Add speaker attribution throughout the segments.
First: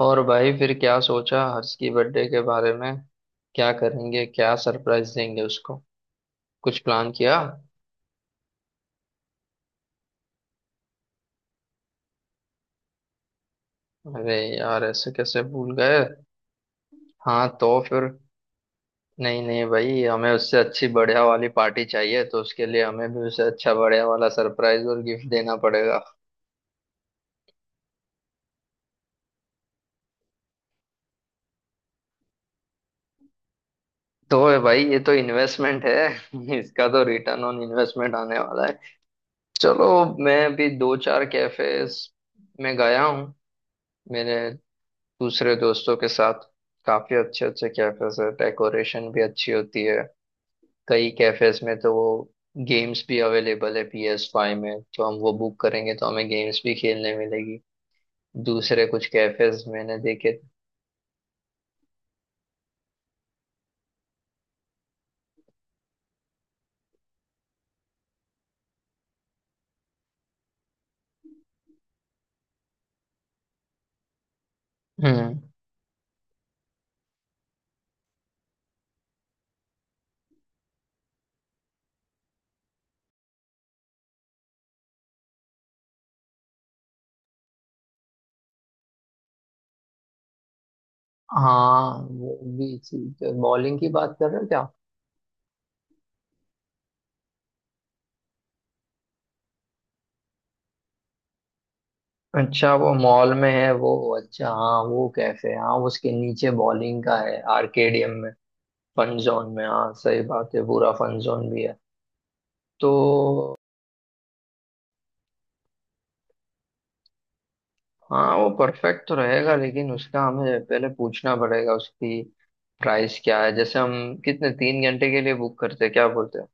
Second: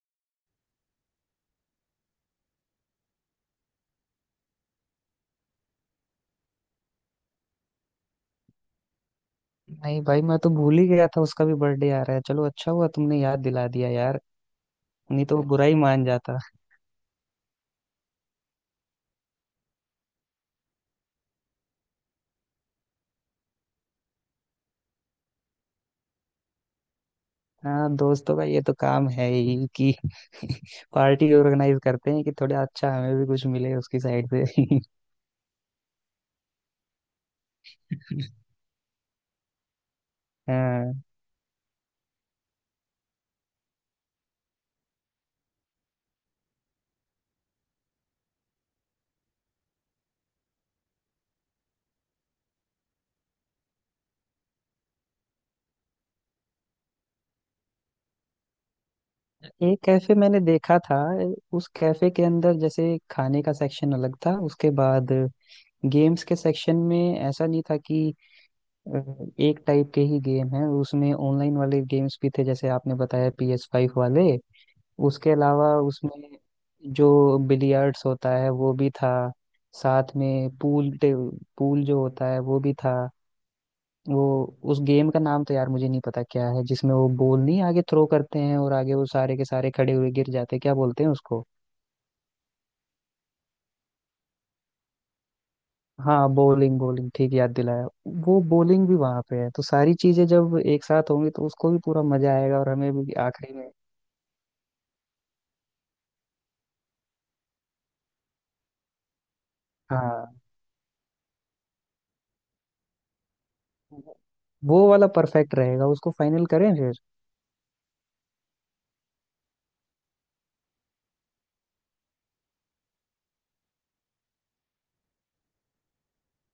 Speaker 1: और भाई फिर क्या सोचा हर्ष की बर्थडे के बारे में। क्या करेंगे, क्या सरप्राइज देंगे उसको, कुछ प्लान किया?
Speaker 2: नहीं भाई, मैं तो भूल ही गया था उसका भी बर्थडे आ रहा है। चलो अच्छा हुआ तुमने याद दिला दिया यार।
Speaker 1: अरे यार ऐसे
Speaker 2: नहीं तो
Speaker 1: कैसे
Speaker 2: वो बुरा
Speaker 1: भूल
Speaker 2: ही
Speaker 1: गए।
Speaker 2: मान जाता।
Speaker 1: हाँ तो फिर, नहीं नहीं भाई हमें उससे अच्छी बढ़िया वाली पार्टी चाहिए तो उसके लिए हमें भी उसे अच्छा बढ़िया वाला सरप्राइज और गिफ्ट देना पड़ेगा।
Speaker 2: हाँ दोस्तों का ये तो काम है ही कि पार्टी ऑर्गेनाइज करते हैं कि थोड़ा अच्छा हमें भी कुछ मिले उसकी साइड
Speaker 1: तो
Speaker 2: से।
Speaker 1: भाई ये तो इन्वेस्टमेंट है। इसका तो रिटर्न ऑन इन्वेस्टमेंट आने वाला है। चलो, मैं भी
Speaker 2: हाँ।
Speaker 1: दो चार कैफेज में गया हूँ मेरे दूसरे दोस्तों के साथ। काफी अच्छे अच्छे कैफेज है, डेकोरेशन भी अच्छी होती है। कई कैफेज में तो वो गेम्स भी अवेलेबल है, PS5 में तो हम वो बुक करेंगे तो हमें गेम्स भी खेलने मिलेगी। दूसरे कुछ कैफेज
Speaker 2: एक
Speaker 1: मैंने
Speaker 2: कैफे मैंने
Speaker 1: देखे।
Speaker 2: देखा था। उस कैफे के अंदर जैसे खाने का सेक्शन अलग था। उसके बाद गेम्स के सेक्शन में ऐसा नहीं था कि अ, एक टाइप के ही गेम है। उसमें ऑनलाइन वाले गेम्स भी थे, जैसे आपने बताया PS5 वाले। उसके
Speaker 1: हम्म।
Speaker 2: अलावा उसमें जो बिलियर्ड्स होता है वो भी था। साथ में पूल। पूल जो होता है वो भी था। वो उस गेम का नाम तो यार मुझे नहीं पता क्या है, जिसमें वो बॉल नहीं आगे थ्रो करते हैं और आगे वो सारे के सारे खड़े हुए गिर जाते हैं। क्या बोलते हैं उसको।
Speaker 1: हाँ वो भी चीज है, बॉलिंग की बात कर रहे हो क्या?
Speaker 2: हाँ, बॉलिंग, बॉलिंग, ठीक याद दिलाया। वो बॉलिंग भी वहां पे है, तो सारी चीजें जब एक साथ होंगी तो उसको भी पूरा मजा आएगा और
Speaker 1: अच्छा वो
Speaker 2: हमें भी
Speaker 1: मॉल में
Speaker 2: आखिरी
Speaker 1: है
Speaker 2: में।
Speaker 1: वो, अच्छा हाँ वो कैफे, हाँ उसके नीचे बॉलिंग का है आर्केडियम में। फन जोन में, हाँ सही
Speaker 2: हाँ,
Speaker 1: बात है, पूरा फन जोन भी है। तो,
Speaker 2: वो वाला परफेक्ट रहेगा, उसको फाइनल करें फिर।
Speaker 1: हाँ वो परफेक्ट तो रहेगा लेकिन उसका हमें पहले पूछना पड़ेगा, उसकी प्राइस क्या है, जैसे हम कितने, 3 घंटे के लिए बुक करते हैं, क्या बोलते हैं।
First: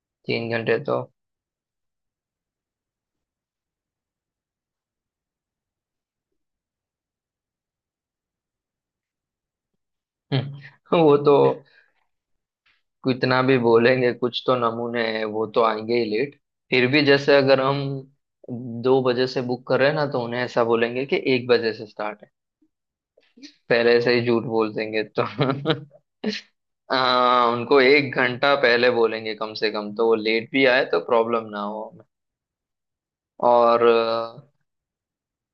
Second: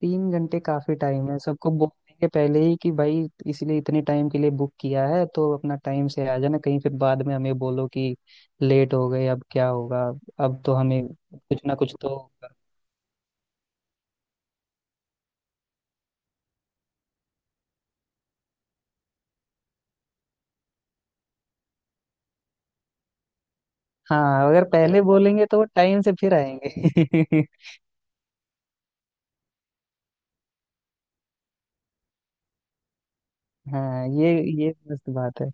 Speaker 2: तीन
Speaker 1: तीन
Speaker 2: घंटे
Speaker 1: घंटे
Speaker 2: काफी
Speaker 1: तो,
Speaker 2: टाइम है सबको बोलने के पहले ही कि भाई इसलिए इतने टाइम के लिए बुक किया है, तो अपना टाइम से आ जाना, कहीं फिर बाद में हमें बोलो कि लेट हो गए अब क्या होगा।
Speaker 1: हम्म,
Speaker 2: अब तो हमें
Speaker 1: वो तो
Speaker 2: कुछ ना कुछ तो होगा।
Speaker 1: कितना भी बोलेंगे, कुछ तो नमूने हैं वो तो आएंगे ही लेट। फिर भी जैसे अगर हम 2 बजे से बुक कर रहे हैं ना तो उन्हें ऐसा बोलेंगे कि 1 बजे से स्टार्ट है, पहले से ही झूठ
Speaker 2: हाँ अगर
Speaker 1: बोल
Speaker 2: पहले
Speaker 1: देंगे तो।
Speaker 2: बोलेंगे तो वो टाइम से फिर आएंगे।
Speaker 1: उनको 1 घंटा पहले बोलेंगे कम से कम तो वो लेट भी आए तो प्रॉब्लम ना हो। और
Speaker 2: हाँ ये मस्त बात है।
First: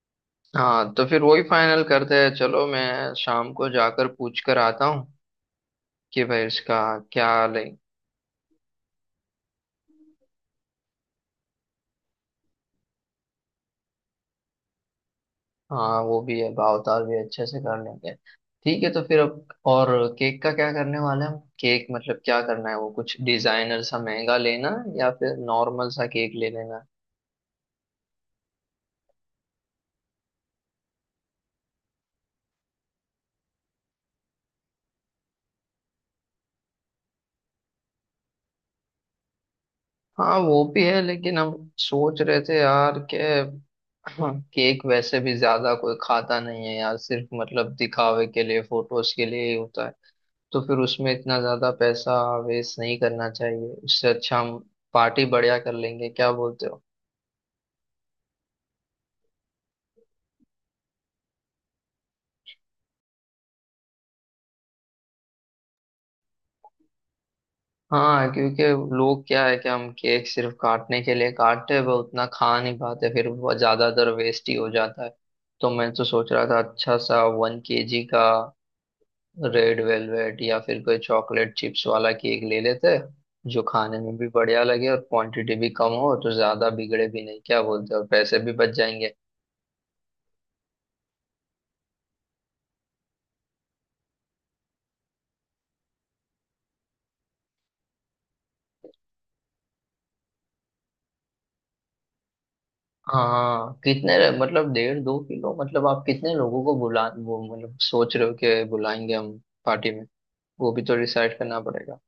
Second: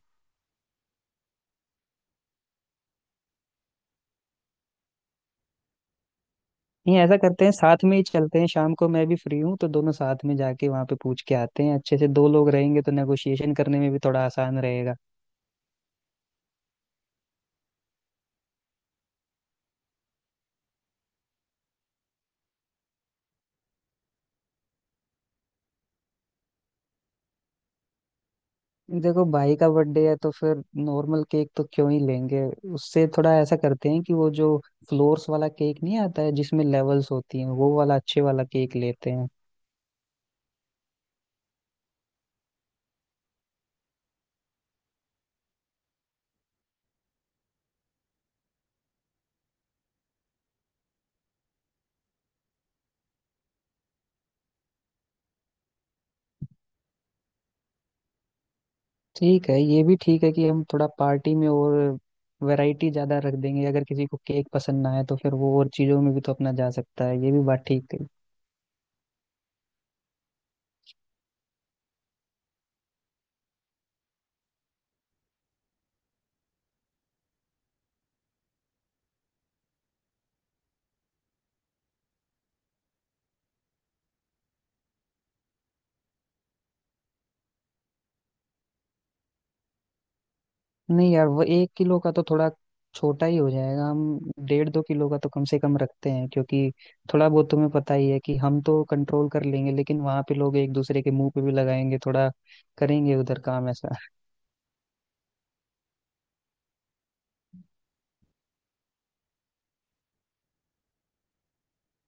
Speaker 1: हाँ तो फिर वही फाइनल करते हैं, चलो मैं शाम को जाकर पूछ कर आता हूँ कि भाई इसका
Speaker 2: नहीं ऐसा
Speaker 1: क्या
Speaker 2: करते हैं,
Speaker 1: ले।
Speaker 2: साथ में ही चलते हैं, शाम को मैं भी फ्री हूँ, तो दोनों साथ में जाके वहाँ पे पूछ के आते हैं। अच्छे से दो लोग रहेंगे तो नेगोशिएशन करने में भी थोड़ा आसान रहेगा।
Speaker 1: हाँ वो भी है, भाव ताल भी अच्छे से कर लेंगे। ठीक है तो फिर अब और केक का क्या करने वाले हैं हम? केक मतलब क्या करना है, वो कुछ डिजाइनर सा महंगा लेना है या फिर नॉर्मल सा केक ले लेना है?
Speaker 2: देखो भाई का बर्थडे है तो फिर नॉर्मल केक तो क्यों ही लेंगे। उससे थोड़ा ऐसा करते हैं कि वो जो फ्लोर्स वाला केक नहीं आता है, जिसमें लेवल्स होती हैं, वो वाला अच्छे वाला केक लेते हैं।
Speaker 1: हाँ वो भी है लेकिन हम सोच रहे थे यार के केक वैसे भी ज्यादा कोई खाता नहीं है यार, सिर्फ मतलब दिखावे के लिए, फोटोज के लिए ही होता है, तो फिर उसमें इतना ज्यादा पैसा वेस्ट नहीं करना चाहिए, उससे अच्छा हम पार्टी बढ़िया कर लेंगे, क्या बोलते हो?
Speaker 2: ठीक है, ये भी ठीक है कि हम थोड़ा पार्टी में और वैरायटी ज्यादा रख देंगे। अगर किसी को केक पसंद ना आए तो फिर वो और चीजों में भी तो अपना जा सकता है। ये भी बात ठीक है।
Speaker 1: हाँ क्योंकि लोग क्या है कि हम केक सिर्फ काटने के लिए काटते हैं, वो उतना खा नहीं पाते फिर वो ज्यादातर वेस्ट ही हो जाता है। तो मैं तो सोच रहा था अच्छा सा 1 KG का रेड वेलवेट या फिर कोई चॉकलेट चिप्स वाला केक ले लेते हैं, जो खाने में भी बढ़िया लगे और क्वांटिटी भी कम हो तो ज्यादा बिगड़े भी नहीं, क्या बोलते हो? और पैसे भी बच जाएंगे।
Speaker 2: नहीं यार वो 1 किलो का तो थोड़ा छोटा ही हो जाएगा। हम डेढ़ दो किलो का तो कम से कम रखते हैं, क्योंकि थोड़ा बहुत तुम्हें पता ही है कि हम तो कंट्रोल कर लेंगे, लेकिन वहां पे लोग एक दूसरे के मुंह पे भी लगाएंगे, थोड़ा करेंगे उधर काम
Speaker 1: हाँ
Speaker 2: ऐसा।
Speaker 1: मतलब डेढ़ दो किलो, मतलब आप कितने लोगों को बुला, वो मतलब सोच रहे हो कि बुलाएंगे हम पार्टी में? वो भी तो डिसाइड करना पड़ेगा।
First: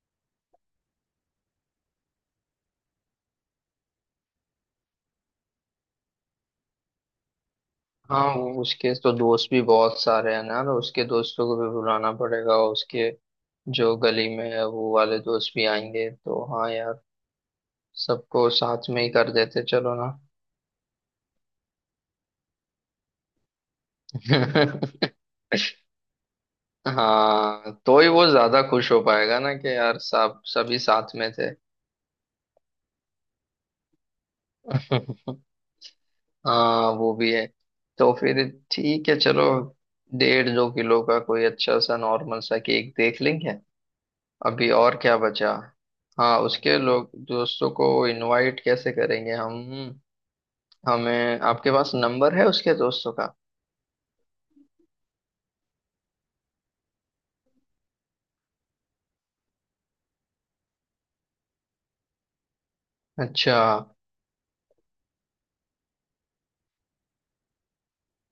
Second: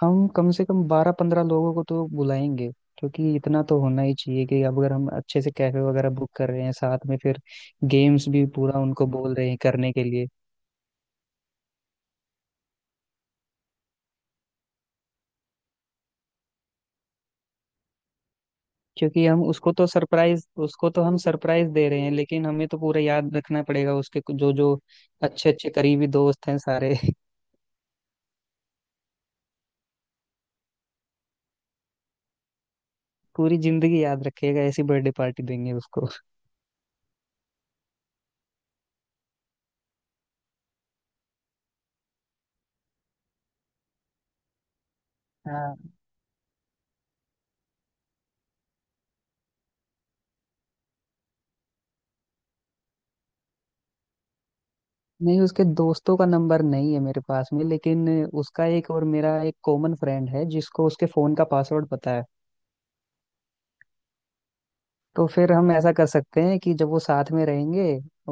Speaker 2: हम कम से कम 12 15 लोगों को तो बुलाएंगे, क्योंकि इतना तो होना ही चाहिए कि अब अगर हम अच्छे से कैफे वगैरह बुक कर रहे हैं, साथ में फिर
Speaker 1: हाँ
Speaker 2: गेम्स भी
Speaker 1: वो
Speaker 2: पूरा
Speaker 1: उसके
Speaker 2: उनको
Speaker 1: तो
Speaker 2: बोल रहे
Speaker 1: दोस्त
Speaker 2: हैं
Speaker 1: भी
Speaker 2: करने
Speaker 1: बहुत
Speaker 2: के लिए।
Speaker 1: सारे हैं ना तो उसके दोस्तों को भी बुलाना पड़ेगा, और उसके जो गली में है वो वाले दोस्त भी आएंगे, तो हाँ यार सबको साथ में ही
Speaker 2: क्योंकि
Speaker 1: कर
Speaker 2: हम
Speaker 1: देते
Speaker 2: उसको तो
Speaker 1: चलो ना।
Speaker 2: सरप्राइज, उसको तो हम सरप्राइज दे रहे हैं, लेकिन हमें तो पूरा याद रखना पड़ेगा उसके जो जो अच्छे अच्छे करीबी दोस्त हैं सारे।
Speaker 1: हाँ तो ही वो ज्यादा खुश हो पाएगा ना कि यार सब, सभी साथ में थे।
Speaker 2: पूरी जिंदगी याद रखेगा, ऐसी बर्थडे पार्टी देंगे उसको।
Speaker 1: हाँ वो भी है। तो फिर ठीक है चलो, डेढ़ दो किलो का कोई अच्छा सा नॉर्मल सा केक देख लेंगे। अभी और क्या बचा?
Speaker 2: हाँ।
Speaker 1: हाँ उसके लोग दोस्तों को इनवाइट कैसे करेंगे हम, हमें, आपके पास नंबर है उसके दोस्तों का?
Speaker 2: नहीं उसके दोस्तों का नंबर नहीं है मेरे पास में, लेकिन उसका एक और मेरा एक कॉमन फ्रेंड है जिसको उसके फोन का पासवर्ड पता है।
Speaker 1: अच्छा।
Speaker 2: तो फिर हम ऐसा कर सकते हैं कि जब वो साथ में रहेंगे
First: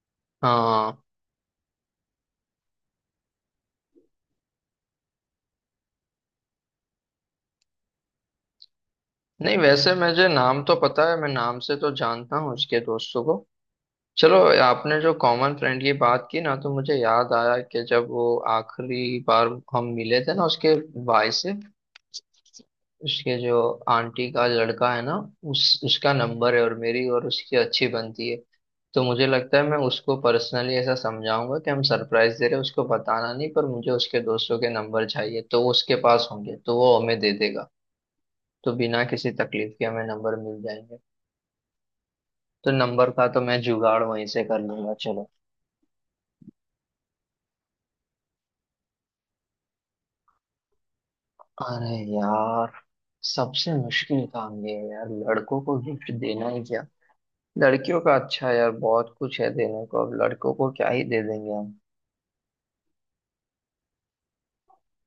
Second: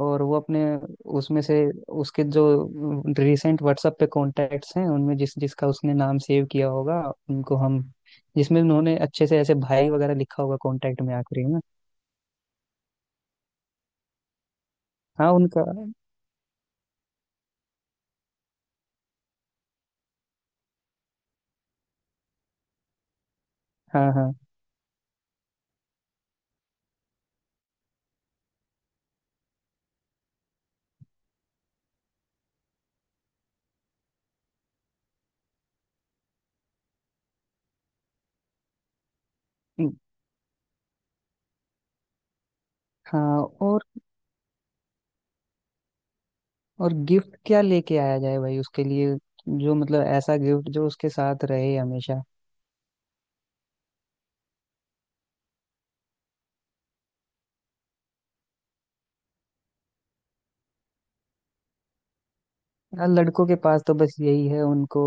Speaker 2: और वो अपने
Speaker 1: हाँ
Speaker 2: उसमें से उसके जो रिसेंट WhatsApp पे कॉन्टैक्ट्स हैं, उनमें जिस जिसका उसने नाम सेव किया होगा, उनको हम, जिसमें उन्होंने अच्छे से ऐसे
Speaker 1: नहीं
Speaker 2: भाई
Speaker 1: वैसे
Speaker 2: वगैरह
Speaker 1: मुझे
Speaker 2: लिखा होगा
Speaker 1: नाम तो
Speaker 2: कॉन्टैक्ट
Speaker 1: पता
Speaker 2: में
Speaker 1: है, मैं
Speaker 2: आखिरी
Speaker 1: नाम
Speaker 2: में।
Speaker 1: से तो जानता हूँ उसके दोस्तों को। चलो, आपने जो
Speaker 2: हाँ
Speaker 1: कॉमन
Speaker 2: उनका।
Speaker 1: फ्रेंड की बात की ना तो मुझे याद आया कि जब वो आखिरी बार हम मिले थे ना उसके भाई से, उसके जो
Speaker 2: हाँ
Speaker 1: आंटी
Speaker 2: हाँ।
Speaker 1: का लड़का है ना, उस उसका नंबर है और मेरी और उसकी अच्छी बनती है। तो मुझे लगता है मैं उसको पर्सनली ऐसा समझाऊंगा कि हम सरप्राइज दे रहे हैं, उसको बताना नहीं पर मुझे उसके दोस्तों के नंबर चाहिए, तो वो उसके पास होंगे तो वो हमें दे देगा, तो बिना किसी तकलीफ के
Speaker 2: उम,
Speaker 1: हमें नंबर मिल जाएंगे। तो नंबर का तो
Speaker 2: हाँ।
Speaker 1: मैं जुगाड़ वहीं से कर लूंगा चलो।
Speaker 2: और गिफ्ट क्या लेके आया जाए भाई उसके लिए, जो मतलब ऐसा गिफ्ट जो उसके साथ रहे
Speaker 1: अरे
Speaker 2: हमेशा।
Speaker 1: यार सबसे मुश्किल काम ये है यार, लड़कों को गिफ्ट देना ही क्या! लड़कियों का अच्छा है यार, बहुत कुछ है देने को, अब लड़कों को क्या ही दे देंगे हम।
Speaker 2: यार लड़कों के पास तो बस यही है, उनको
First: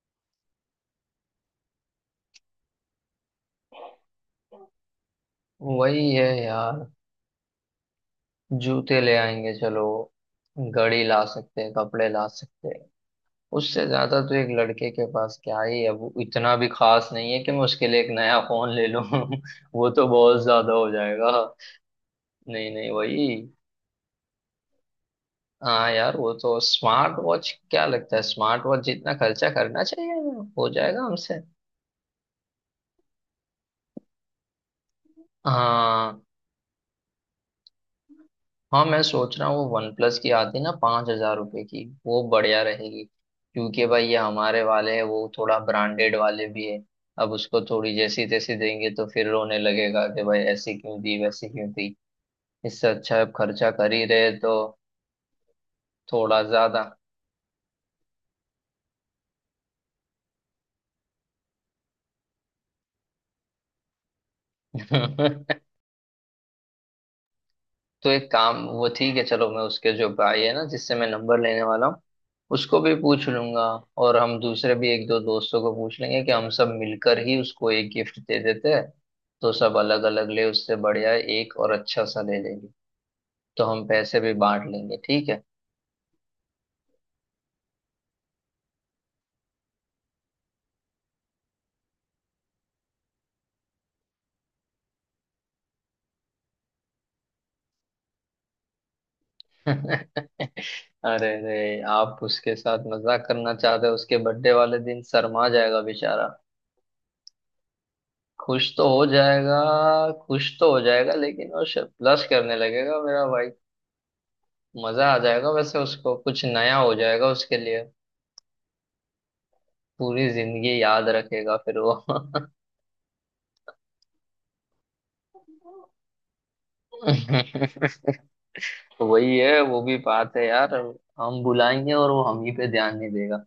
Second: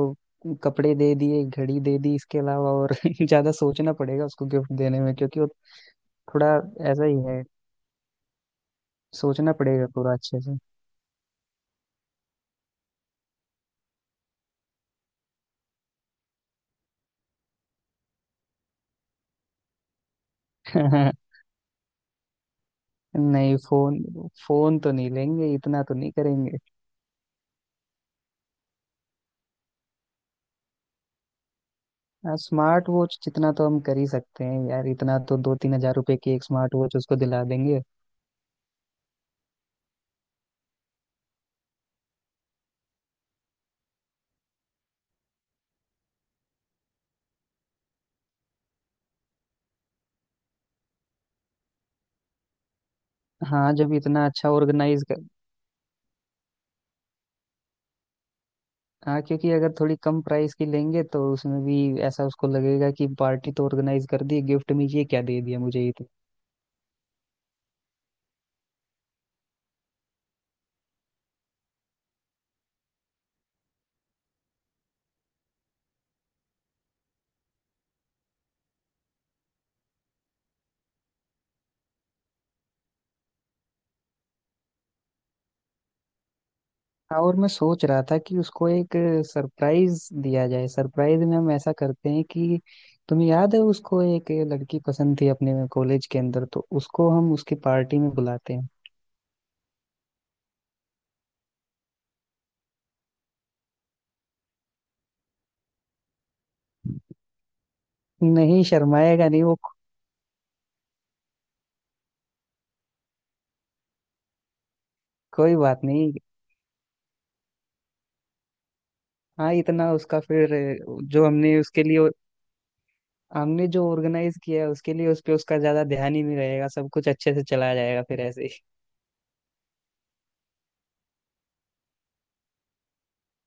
Speaker 2: कपड़े दे दिए, घड़ी दे दी, इसके अलावा और ज्यादा सोचना पड़ेगा उसको गिफ्ट देने में, क्योंकि वो
Speaker 1: वही है
Speaker 2: थोड़ा
Speaker 1: यार,
Speaker 2: ऐसा ही है।
Speaker 1: जूते ले आएंगे
Speaker 2: सोचना
Speaker 1: चलो,
Speaker 2: पड़ेगा पूरा अच्छे से।
Speaker 1: घड़ी ला सकते हैं, कपड़े ला सकते हैं, उससे ज्यादा तो एक लड़के के पास क्या ही है। वो इतना भी खास नहीं है कि मैं उसके लिए एक नया फोन ले लूं। वो तो बहुत ज्यादा हो जाएगा। नहीं नहीं वही,
Speaker 2: नहीं फोन, फोन तो नहीं लेंगे, इतना
Speaker 1: हाँ
Speaker 2: तो नहीं
Speaker 1: यार वो
Speaker 2: करेंगे।
Speaker 1: तो स्मार्ट वॉच, क्या लगता है? स्मार्ट वॉच जितना खर्चा करना चाहिए वो हो जाएगा हमसे।
Speaker 2: हाँ, स्मार्ट वॉच जितना तो हम कर ही सकते हैं यार, इतना तो। 2 3 हजार रुपए
Speaker 1: हाँ।
Speaker 2: की एक स्मार्ट वॉच उसको दिला देंगे।
Speaker 1: हाँ मैं सोच रहा हूँ वो वन प्लस की आती ना 5,000 रुपये की, वो बढ़िया रहेगी, क्योंकि भाई ये हमारे वाले हैं वो थोड़ा ब्रांडेड वाले भी है, अब उसको थोड़ी जैसी तैसी देंगे तो फिर रोने लगेगा कि भाई ऐसी क्यों दी, वैसी क्यों दी। इससे अच्छा है, अब खर्चा
Speaker 2: हाँ
Speaker 1: कर
Speaker 2: जब
Speaker 1: ही
Speaker 2: इतना
Speaker 1: रहे
Speaker 2: अच्छा
Speaker 1: तो
Speaker 2: ऑर्गेनाइज।
Speaker 1: थोड़ा ज्यादा।
Speaker 2: हाँ क्योंकि अगर थोड़ी कम प्राइस की लेंगे तो उसमें भी ऐसा उसको लगेगा कि पार्टी तो ऑर्गेनाइज कर दी, गिफ्ट में ये क्या दे दिया मुझे, ये तो।
Speaker 1: तो एक काम, वो ठीक है चलो, मैं उसके जो भाई है ना जिससे मैं नंबर लेने वाला हूँ उसको भी पूछ लूंगा, और हम दूसरे भी एक दो दोस्तों को पूछ लेंगे कि हम सब मिलकर ही उसको एक गिफ्ट दे देते हैं, तो सब अलग अलग ले उससे बढ़िया एक और अच्छा सा ले लेंगे, तो हम पैसे भी बांट लेंगे। ठीक है।
Speaker 2: हाँ, और मैं सोच रहा था कि उसको एक सरप्राइज दिया जाए। सरप्राइज में हम ऐसा करते हैं कि तुम्हें याद है उसको एक लड़की पसंद थी अपने कॉलेज के अंदर, तो उसको हम उसकी पार्टी में बुलाते हैं।
Speaker 1: अरे अरे आप उसके साथ मजाक करना चाहते हो, उसके बर्थडे वाले दिन शर्मा जाएगा बेचारा!
Speaker 2: नहीं
Speaker 1: खुश तो हो
Speaker 2: शर्माएगा नहीं वो।
Speaker 1: जाएगा, खुश तो हो जाएगा लेकिन वो ब्लश करने लगेगा मेरा भाई। मजा आ जाएगा
Speaker 2: कोई
Speaker 1: वैसे,
Speaker 2: बात नहीं।
Speaker 1: उसको कुछ नया हो जाएगा उसके लिए।
Speaker 2: हाँ इतना उसका
Speaker 1: पूरी
Speaker 2: फिर
Speaker 1: जिंदगी याद
Speaker 2: जो हमने
Speaker 1: रखेगा फिर
Speaker 2: उसके
Speaker 1: वो।
Speaker 2: लिए, हमने जो ऑर्गेनाइज किया है उसके लिए, उस पे उसका ज्यादा ध्यान ही नहीं रहेगा, सब कुछ अच्छे से चला जाएगा फिर ऐसे ही।
Speaker 1: वही है, वो भी बात है यार, हम बुलाएंगे और वो हम ही पे ध्यान नहीं देगा,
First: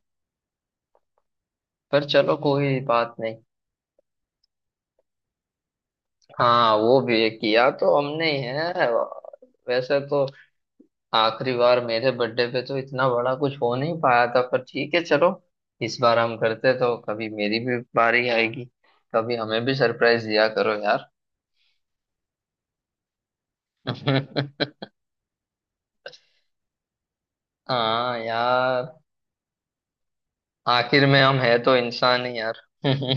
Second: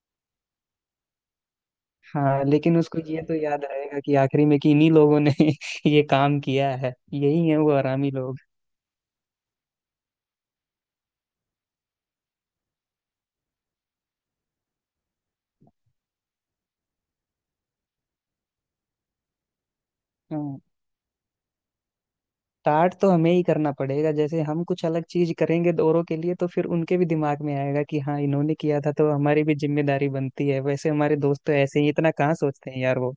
Speaker 1: पर चलो
Speaker 2: हाँ लेकिन
Speaker 1: कोई
Speaker 2: उसको
Speaker 1: बात
Speaker 2: ये तो
Speaker 1: नहीं।
Speaker 2: याद रहेगा कि आखिरी में कि इन्हीं लोगों ने ये काम किया
Speaker 1: हाँ
Speaker 2: है,
Speaker 1: वो भी
Speaker 2: यही है
Speaker 1: किया
Speaker 2: वो
Speaker 1: तो
Speaker 2: हरामी
Speaker 1: हमने ही
Speaker 2: लोग।
Speaker 1: है वैसे तो। आखिरी बार मेरे बर्थडे पे तो इतना बड़ा कुछ हो नहीं पाया था पर ठीक है चलो, इस बार हम करते तो कभी मेरी भी बारी आएगी, कभी हमें भी सरप्राइज दिया
Speaker 2: हाँ,
Speaker 1: करो यार।
Speaker 2: स्टार्ट तो हमें ही करना पड़ेगा। जैसे हम कुछ अलग चीज करेंगे औरों के लिए तो फिर उनके भी दिमाग में आएगा कि
Speaker 1: हाँ
Speaker 2: हाँ इन्होंने किया था
Speaker 1: यार,
Speaker 2: तो हमारी भी जिम्मेदारी बनती है। वैसे
Speaker 1: आखिर
Speaker 2: हमारे
Speaker 1: में हम
Speaker 2: दोस्त तो
Speaker 1: है तो
Speaker 2: ऐसे ही, इतना
Speaker 1: इंसान
Speaker 2: कहाँ
Speaker 1: ही यार।
Speaker 2: सोचते हैं यार वो।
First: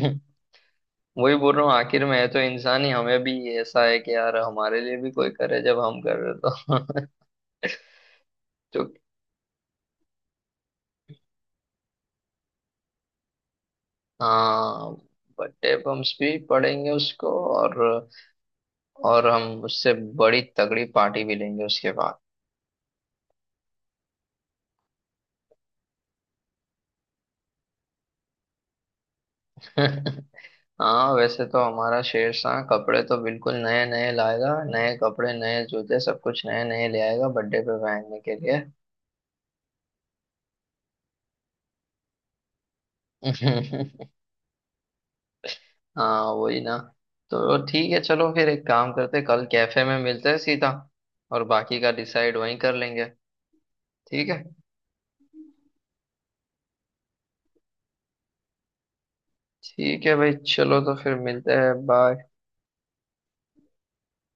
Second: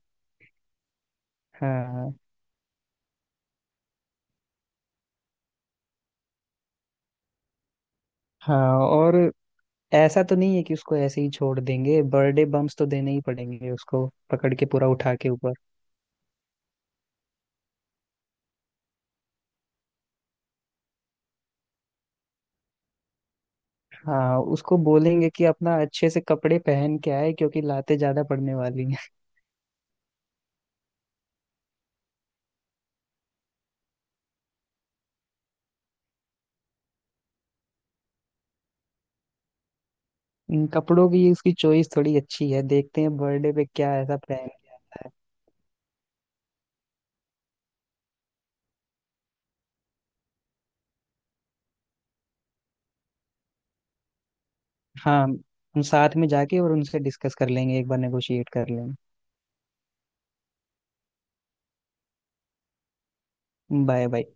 Speaker 1: वही बोल रहा हूँ, आखिर
Speaker 2: हाँ।
Speaker 1: में है तो इंसान ही, हमें भी ऐसा है कि यार हमारे लिए भी कोई करे जब हम कर रहे तो।
Speaker 2: हाँ
Speaker 1: तो
Speaker 2: और ऐसा तो नहीं है कि उसको ऐसे ही छोड़ देंगे, बर्थडे बम्स तो देने ही पड़ेंगे उसको, पकड़ के पूरा
Speaker 1: हाँ,
Speaker 2: उठा के ऊपर।
Speaker 1: बर्थडे बम्स भी पड़ेंगे उसको, और और हम उससे बड़ी तगड़ी पार्टी भी लेंगे उसके बाद।
Speaker 2: हाँ उसको बोलेंगे कि अपना अच्छे से कपड़े पहन के आए क्योंकि लातें ज्यादा पड़ने वाली हैं।
Speaker 1: हाँ वैसे तो हमारा शेरशाह कपड़े तो बिल्कुल नए नए लाएगा, नए कपड़े, नए जूते, सब कुछ नए नए ले आएगा बर्थडे पे पहनने के लिए।
Speaker 2: इन कपड़ों की, उसकी चॉइस थोड़ी अच्छी है, देखते हैं बर्थडे पे क्या ऐसा पहनता है।
Speaker 1: हाँ वही ना। तो ठीक है चलो फिर एक काम करते हैं, कल कैफे में मिलते हैं सीधा, और बाकी का डिसाइड वहीं कर लेंगे, ठीक है।
Speaker 2: हाँ। हम साथ में जाके और उनसे डिस्कस कर लेंगे, एक बार नेगोशिएट कर लेंगे।
Speaker 1: ठीक है भाई चलो तो फिर मिलते हैं, बाय।
Speaker 2: Bye bye.